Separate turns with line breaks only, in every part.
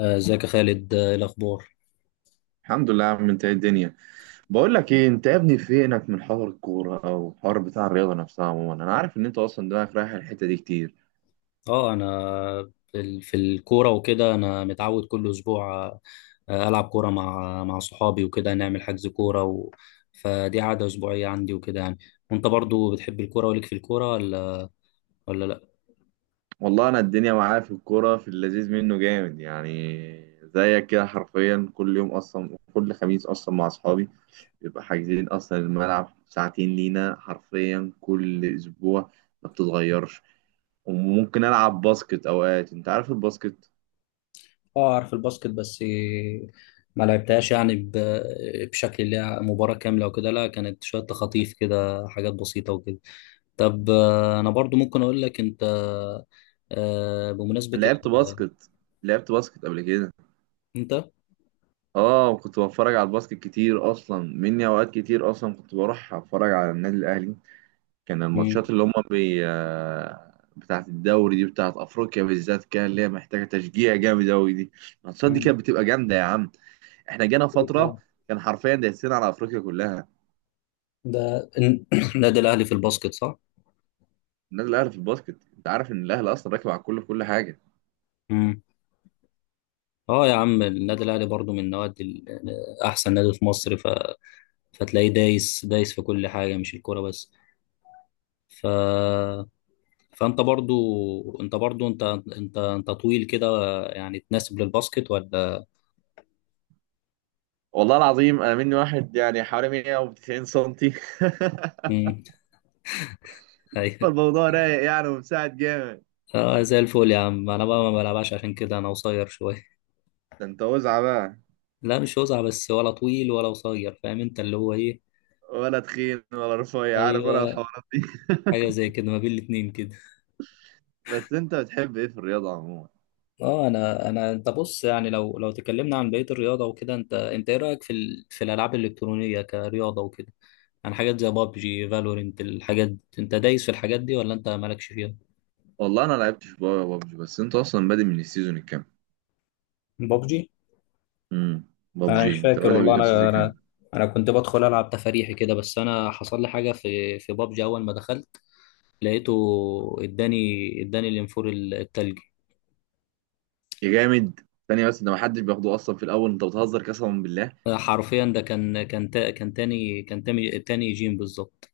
ازيك يا خالد، ايه الاخبار؟
الحمد لله يا عم، انت ايه الدنيا؟ بقول لك ايه، انت يا ابني فينك من حوار الكوره او الحوار بتاع الرياضه نفسها؟ عموما انا عارف ان انت اصلا دماغك رايح الحته دي كتير.
اه انا في الكوره وكده، انا متعود كل اسبوع، العب كوره مع صحابي وكده، نعمل حجز كوره و... فدي عاده اسبوعيه عندي وكده يعني. وانت برضو بتحب الكوره وليك في الكوره، ولا لا؟
والله انا الدنيا معايا في الكوره، في اللذيذ منه جامد يعني. زيك كده حرفيا كل يوم، اصلا كل خميس اصلا مع اصحابي بيبقى حاجزين اصلا الملعب ساعتين لينا حرفيا كل اسبوع، ما بتتغيرش. وممكن العب باسكت اوقات، انت عارف الباسكت.
اه اعرف الباسكت بس ما لعبتهاش يعني بشكل اللي هي مباراه كامله وكده. لا، كانت شويه تخاطيف كده، حاجات بسيطه وكده. طب، انا برضو ممكن اقول لك انت، بمناسبه
لعبت باسكت، لعبت باسكت قبل كده.
انت.
اه، وكنت بتفرج على الباسكت كتير اصلا مني، اوقات كتير اصلا كنت بروح اتفرج على النادي الاهلي. كان
مم.
الماتشات اللي هم بي آه، بتاعت الدوري دي، بتاعت افريقيا بالذات، كان اللي هي محتاجه تشجيع جامد اوي دي. الماتشات دي
مم.
كانت بتبقى جامده يا عم. احنا جانا
أكيد
فتره
طبعا.
كان حرفيا دايسين على افريقيا كلها.
ده النادي الأهلي في الباسكت، صح؟
النادي الاهلي في الباسكت، انت عارف ان الاهلي اصلا راكب على الكل في كل حاجه.
امم. اه يا عم، النادي الاهلي برضو من احسن نادي في مصر. فتلاقيه دايس دايس في كل حاجه، مش الكوره بس. ف... فانت برضو انت برضو انت انت انت طويل كده، يعني تناسب للباسكت، ولا؟
والله العظيم انا مني واحد يعني حوالي 190 سنتي.
مم. ايوه.
فالموضوع رايق يعني، ومساعد جامد.
اه زي الفل يا عم، انا بقى ما بلعبش عشان كده، انا قصير شويه.
ده انت وزعه بقى.
لا، مش وسع بس، ولا طويل ولا قصير، فاهم انت اللي هو ايه.
ولا تخين ولا رفيع، عارف، ولا
ايوه،
الحوارات دي.
حاجه زي كده ما بين الاتنين كده.
بس انت بتحب ايه في الرياضه عموما؟
اه انا انا انت بص، يعني لو تكلمنا عن بقيه الرياضه وكده، انت ايه رايك في الالعاب الالكترونيه كرياضه وكده؟ يعني حاجات زي بابجي فالورنت الحاجات دي. انت دايس في الحاجات دي، ولا انت مالكش فيها؟
والله انا لعبتش بابجي، بس انت اصلا بادئ من السيزون الكام؟
بابجي.
امم
انا مش
بابجي، انت
فاكر
بادئ
والله.
من السيزون
انا
الكام؟
انا كنت بدخل العب تفاريحي كده، بس انا حصل لي حاجه في بابجي اول ما دخلت. لقيته. اداني اداني الانفور التلجي.
يا جامد. ثانيه بس، ده ما حدش بياخده اصلا في الاول، انت بتهزر قسما بالله.
حرفيا ده كان تاني جيم بالظبط.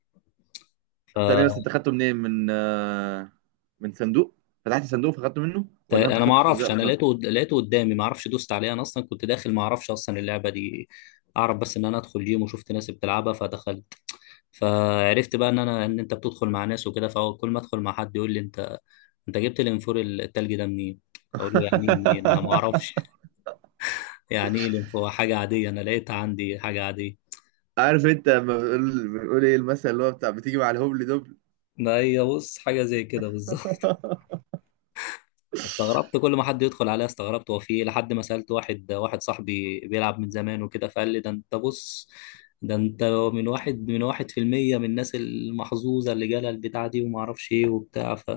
ثانيه بس، انت خدته منين؟ من من صندوق؟ فتحت صندوق فخدته منه
طيب،
ولا
انا
انت
ما
خدته ازاي
اعرفش، انا
اصلا؟
لقيته قدامي، ما اعرفش دوست عليه، انا اصلا كنت داخل ما اعرفش اصلا اللعبه دي. اعرف بس ان انا ادخل جيم وشفت ناس بتلعبها فدخلت. فعرفت بقى ان انت بتدخل مع ناس وكده، فكل ما ادخل مع حد يقول لي: انت، انت جبت الانفور التلج ده منين؟ اقول له يعني إيه منين، انا ما اعرفش. يعني ايه الانفور، حاجه عاديه، انا لقيتها عندي حاجه عاديه.
عارف انت لما بنقول ايه المثل اللي هو بتاع بتيجي مع الهبل دبل؟
ما هي بص حاجه زي كده بالظبط. استغربت، كل ما حد يدخل عليا استغربت هو في ايه، لحد ما سألت واحد صاحبي بيلعب من زمان وكده، فقال لي: ده انت بص، ده انت من واحد في المية من الناس المحظوظة اللي جالها البتاع دي وما اعرفش ايه وبتاع.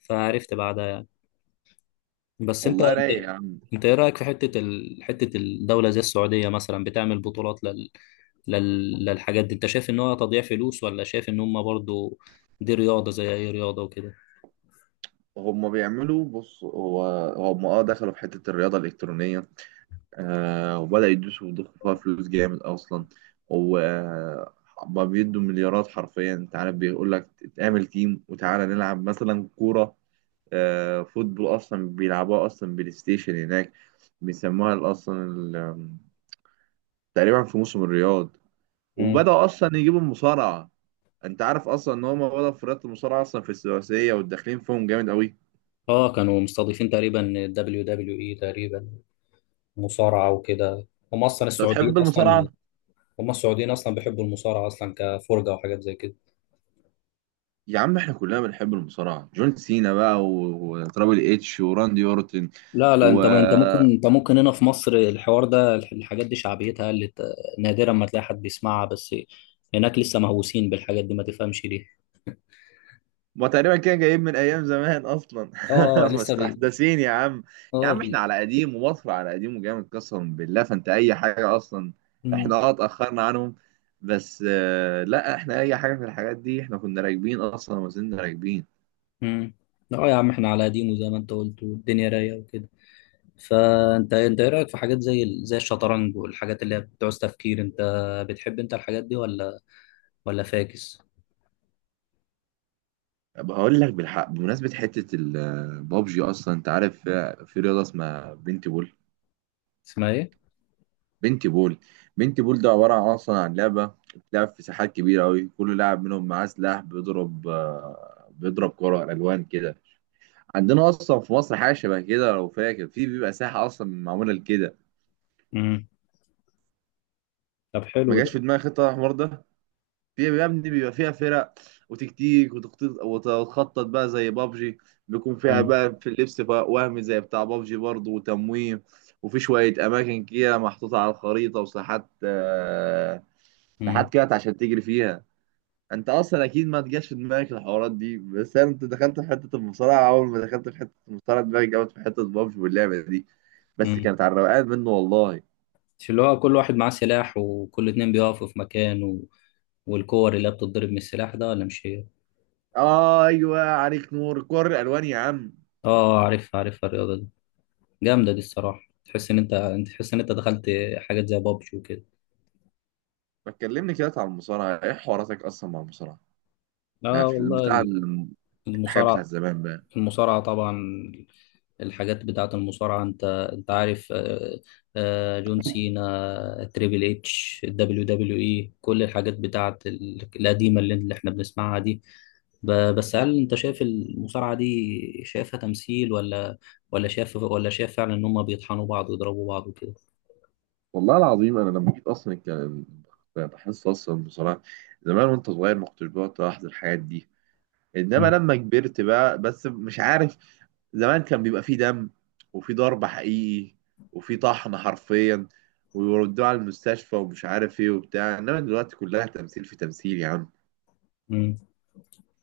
فعرفت بعدها يعني. بس انت،
والله رايق يا عم.
انت ايه رأيك في حتة الدولة زي السعودية مثلا بتعمل بطولات للحاجات دي، انت شايف ان هو تضييع فلوس، ولا شايف ان هم برضو دي رياضة زي اي رياضة وكده؟
هم بيعملوا، بص، هم اه دخلوا في حتة الرياضة الإلكترونية. آه، وبدأوا يدوسوا ويضخوا فيها فلوس جامد أصلا. وما بيدوا مليارات حرفيا، أنت عارف، بيقول لك اتعمل تيم وتعالى نلعب مثلا كورة. آه، فوتبول أصلا بيلعبوها أصلا بلاي ستيشن هناك. بيسموها تقريبا في موسم الرياض.
مم.
وبدأوا أصلا يجيبوا المصارعة. أنت عارف أصلا إن هم بدأوا في رياضة المصارعة أصلا في الثلاثية، وداخلين فيهم جامد أوي أنت.
اه كانوا مستضيفين تقريبا دبليو دبليو اي، تقريبا مصارعة وكده. هم أصلا السعوديين،
بتحب المصارعة؟
أصلا هم السعوديين أصلا بيحبوا المصارعة أصلا كفرجة وحاجات زي كده.
يا عم احنا كلنا بنحب المصارعة، جون سينا بقى و- وترابل اتش وراندي اورتن.
لا، لا،
و
أنت ممكن هنا في مصر الحوار ده الحاجات دي شعبيتها قلت، نادرا ما تلاقي حد بيسمعها، بس هناك لسه مهووسين بالحاجات دي، ما تفهمش ليه.
ما تقريبا كده جايب من ايام زمان اصلا.
لسه بي.
مستحدثين يا عم. يا
اه
عم احنا
بي.
على قديم ومصر على قديم وجامد قسما بالله، فانت اي حاجة اصلا
مم.
احنا اه اتأخرنا عنهم، بس لا، احنا اي حاجة في الحاجات دي احنا كنا راكبين اصلا وما زلنا راكبين.
مم. لا يا عم، احنا على قديمه زي ما انت قلت، والدنيا رايقه وكده. فانت ايه رايك في حاجات زي الشطرنج والحاجات اللي هي بتعوز تفكير، بتحب انت الحاجات دي، ولا فاكس؟
بقول لك بالحق، بمناسبة حتة البابجي اصلا، انت عارف في رياضة اسمها بنتي.
اسمها ايه؟
بنتي بول. بنتي بول ده عبارة عن أصلا عن لعبة بتلعب في ساحات كبيرة أوي، كل لاعب منهم معاه سلاح بيضرب، بيضرب كرة ألوان كده. عندنا أصلا في مصر حاجة شبه كده لو فاكر، في بيبقى ساحة أصلا معمولة لكده.
مم. طب،
ما
حلو ده.
جاش في دماغي خطة الحوار ده. في يا ابني بيبقى فيها فرق وتكتيك وتخطيط، وتخطط بقى زي بابجي. بيكون فيها
مم.
بقى في اللبس بقى وهمي زي بتاع بابجي برضه، وتمويه، وفي شوية أماكن كده محطوطة على الخريطة وساحات آه،
مم.
ساحات كده عشان تجري فيها. انت اصلا اكيد ما تجاش في دماغك الحوارات دي، بس انا انت دخلت في حته المصارعه، اول ما دخلت في حته المصارعه دماغي جابت في حته بابجي واللعبه دي، بس
مم.
كانت على الروقان منه والله.
مش اللي هو كل واحد معاه سلاح، وكل اتنين بيقفوا في مكان و... والكور اللي هي بتتضرب من السلاح ده، ولا مش هي؟
آه ايوه، عليك نور، كور الالوان يا عم.
اه عارفها عارفها الرياضة دي. جامدة دي الصراحة، تحس ان انت انت تحس ان انت دخلت حاجات زي بابجي وكده.
ما تكلمني كده على المصارعه، ايه حواراتك اصلا مع المصارعه؟ لا،
اه
في
والله.
الحاجات بتاع
المصارعة.
زمان بقى.
المصارعة طبعا. الحاجات بتاعة المصارعة. انت عارف، جون سينا، تريبل اتش، دبليو دبليو اي، كل الحاجات القديمة اللي احنا بنسمعها دي. بس هل انت شايف المصارعة دي، شايفها تمثيل، ولا شايف فعلا ان هم بيطحنوا بعض ويضربوا بعض وكده؟
والله العظيم انا لما جيت اصلا كان بحس اصلا المصارعه، زمان وانت صغير ما كنتش بقعد الاحظ الحاجات دي، انما
مم.
لما كبرت بقى، بس مش عارف، زمان كان بيبقى فيه دم، وفيه ضرب حقيقي، وفيه طحن حرفيا، ويودوه على المستشفى ومش عارف ايه وبتاع، انما دلوقتي كلها تمثيل في تمثيل يا عم.
مم.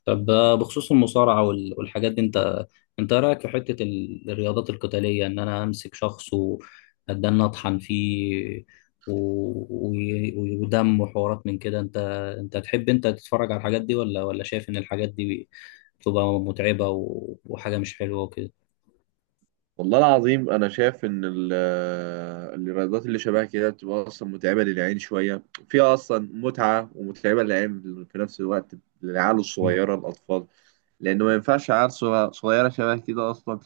طب، بخصوص المصارعة والحاجات دي، انت رأيك في حتة الرياضات القتالية، ان انا امسك شخص واتدنى اطحن فيه، و- ودم وحوارات من كده، انت تحب تتفرج على الحاجات دي، ولا شايف ان الحاجات دي بتبقى متعبة، وحاجة مش حلوة وكده؟
والله العظيم انا شايف ان الرياضات اللي شبه كده بتبقى اصلا متعبه للعين شويه، فيها اصلا متعه ومتعبه للعين في نفس الوقت. للعيال الصغيره الاطفال، لان ما ينفعش عيال صغيره شبه كده اصلا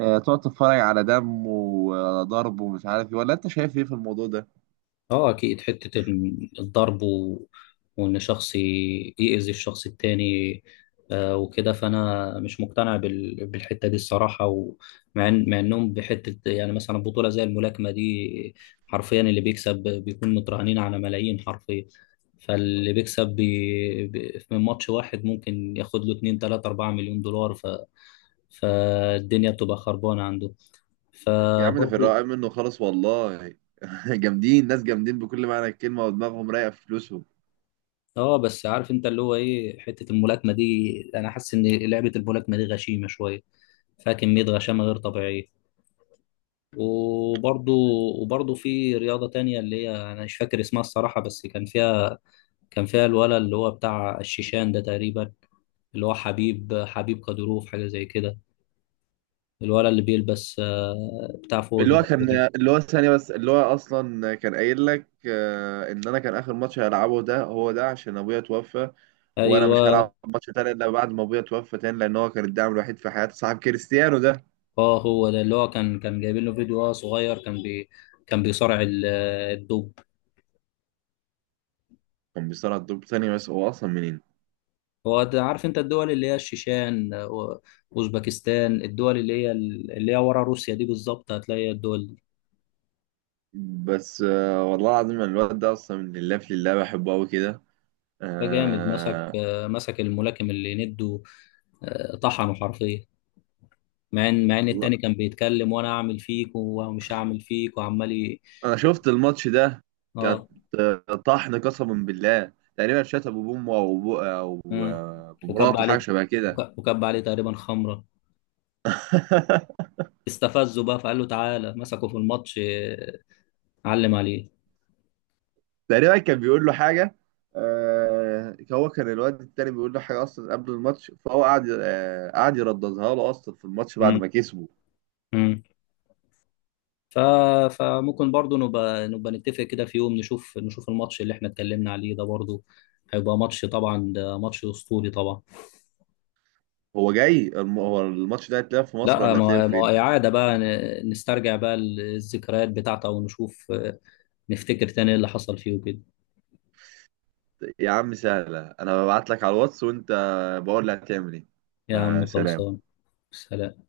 تقعد تتفرج على دم وضرب ومش عارف ايه. ولا انت شايف ايه في الموضوع ده؟
اه اكيد، الضرب وان شخص يأذي الشخص التاني، وكده. فانا مش مقتنع بالحتة دي الصراحة، ومع مع انهم بحتة يعني، مثلا بطولة زي الملاكمة دي، حرفيا اللي بيكسب بيكون مترهنين على ملايين حرفيا. فاللي بيكسب من ماتش واحد ممكن ياخد له 2 3 4 مليون دولار. فالدنيا بتبقى خربانة عنده،
يا عم ده في
فبرضه.
الرقم منه خالص والله. جامدين، ناس جامدين بكل معنى الكلمه ودماغهم رايقه في فلوسهم.
اه بس عارف انت اللي هو ايه حته الملاكمه دي، انا حاسس ان لعبه الملاكمه دي غشيمه شويه، فيها كميه غشامه غير طبيعيه. وبرضو، في رياضه تانية اللي هي انا مش فاكر اسمها الصراحه، بس كان فيها، كان فيها الولد اللي هو بتاع الشيشان ده تقريبا، اللي هو حبيب قديروف حاجه زي كده. الولد اللي بيلبس، بتاع فوق
اللي
دي.
هو كان
دي.
اللي هو ثانية بس، اللي هو أصلا كان قايل لك إن أنا كان آخر ماتش هلعبه ده هو ده، عشان أبويا توفى، وأنا مش
ايوه.
هلعب ماتش تاني إلا بعد ما أبويا توفى تاني، لأن هو كان الداعم الوحيد في حياتي، صاحب كريستيانو ده.
اه هو ده اللي هو كان جايبين له فيديو وهو صغير، كان بي، كان بيصارع الدب.
كان بيصارع الدور، ثانية بس، هو أصلا منين؟
عارف انت الدول اللي هي الشيشان، واوزبكستان، الدول اللي هي ورا روسيا دي، بالظبط هتلاقي الدول دي.
بس والله العظيم يعني الواد ده أصلا من لله في لله، بحبه أوي كده.
ده جامد،
آه،
مسك الملاكم اللي نده، طحنه حرفيا، مع ان
والله
التاني كان بيتكلم: وانا اعمل فيك ومش هعمل فيك، وعمال
أنا شفت الماتش ده، كانت
اه،
آه، طحن قسما بالله. تقريبا شات أبو بومه أو أبو أو
آه.
أو
وكب
مراته، حاجة
عليه،
شبه كده.
وكب عليه تقريبا خمره، استفزه بقى، فقال له: تعالى. مسكه في الماتش، علم عليه.
تقريبا كان بيقول له حاجه، آه، هو كان الواد التاني بيقول له حاجه اصلا قبل الماتش، فهو قعد آه قعد يرددها له اصلا في الماتش بعد
مم.
ما كسبه.
مم. ف... فممكن برضو نبقى نتفق كده في يوم، نشوف الماتش اللي احنا اتكلمنا عليه ده برضو، هيبقى ماتش طبعا، ده ماتش اسطوري طبعا.
هو الماتش ده هيتلعب في مصر
لا،
ولا هيتلعب
ما هو
فين؟
اعاده بقى، نسترجع بقى الذكريات بتاعته ونشوف، نفتكر تاني إيه اللي حصل فيه وكده.
يا عم سهله، انا ببعت لك على الواتس وانت بقول لي هتعمل ايه.
يا عم
فسلام.
خلصان. سلام.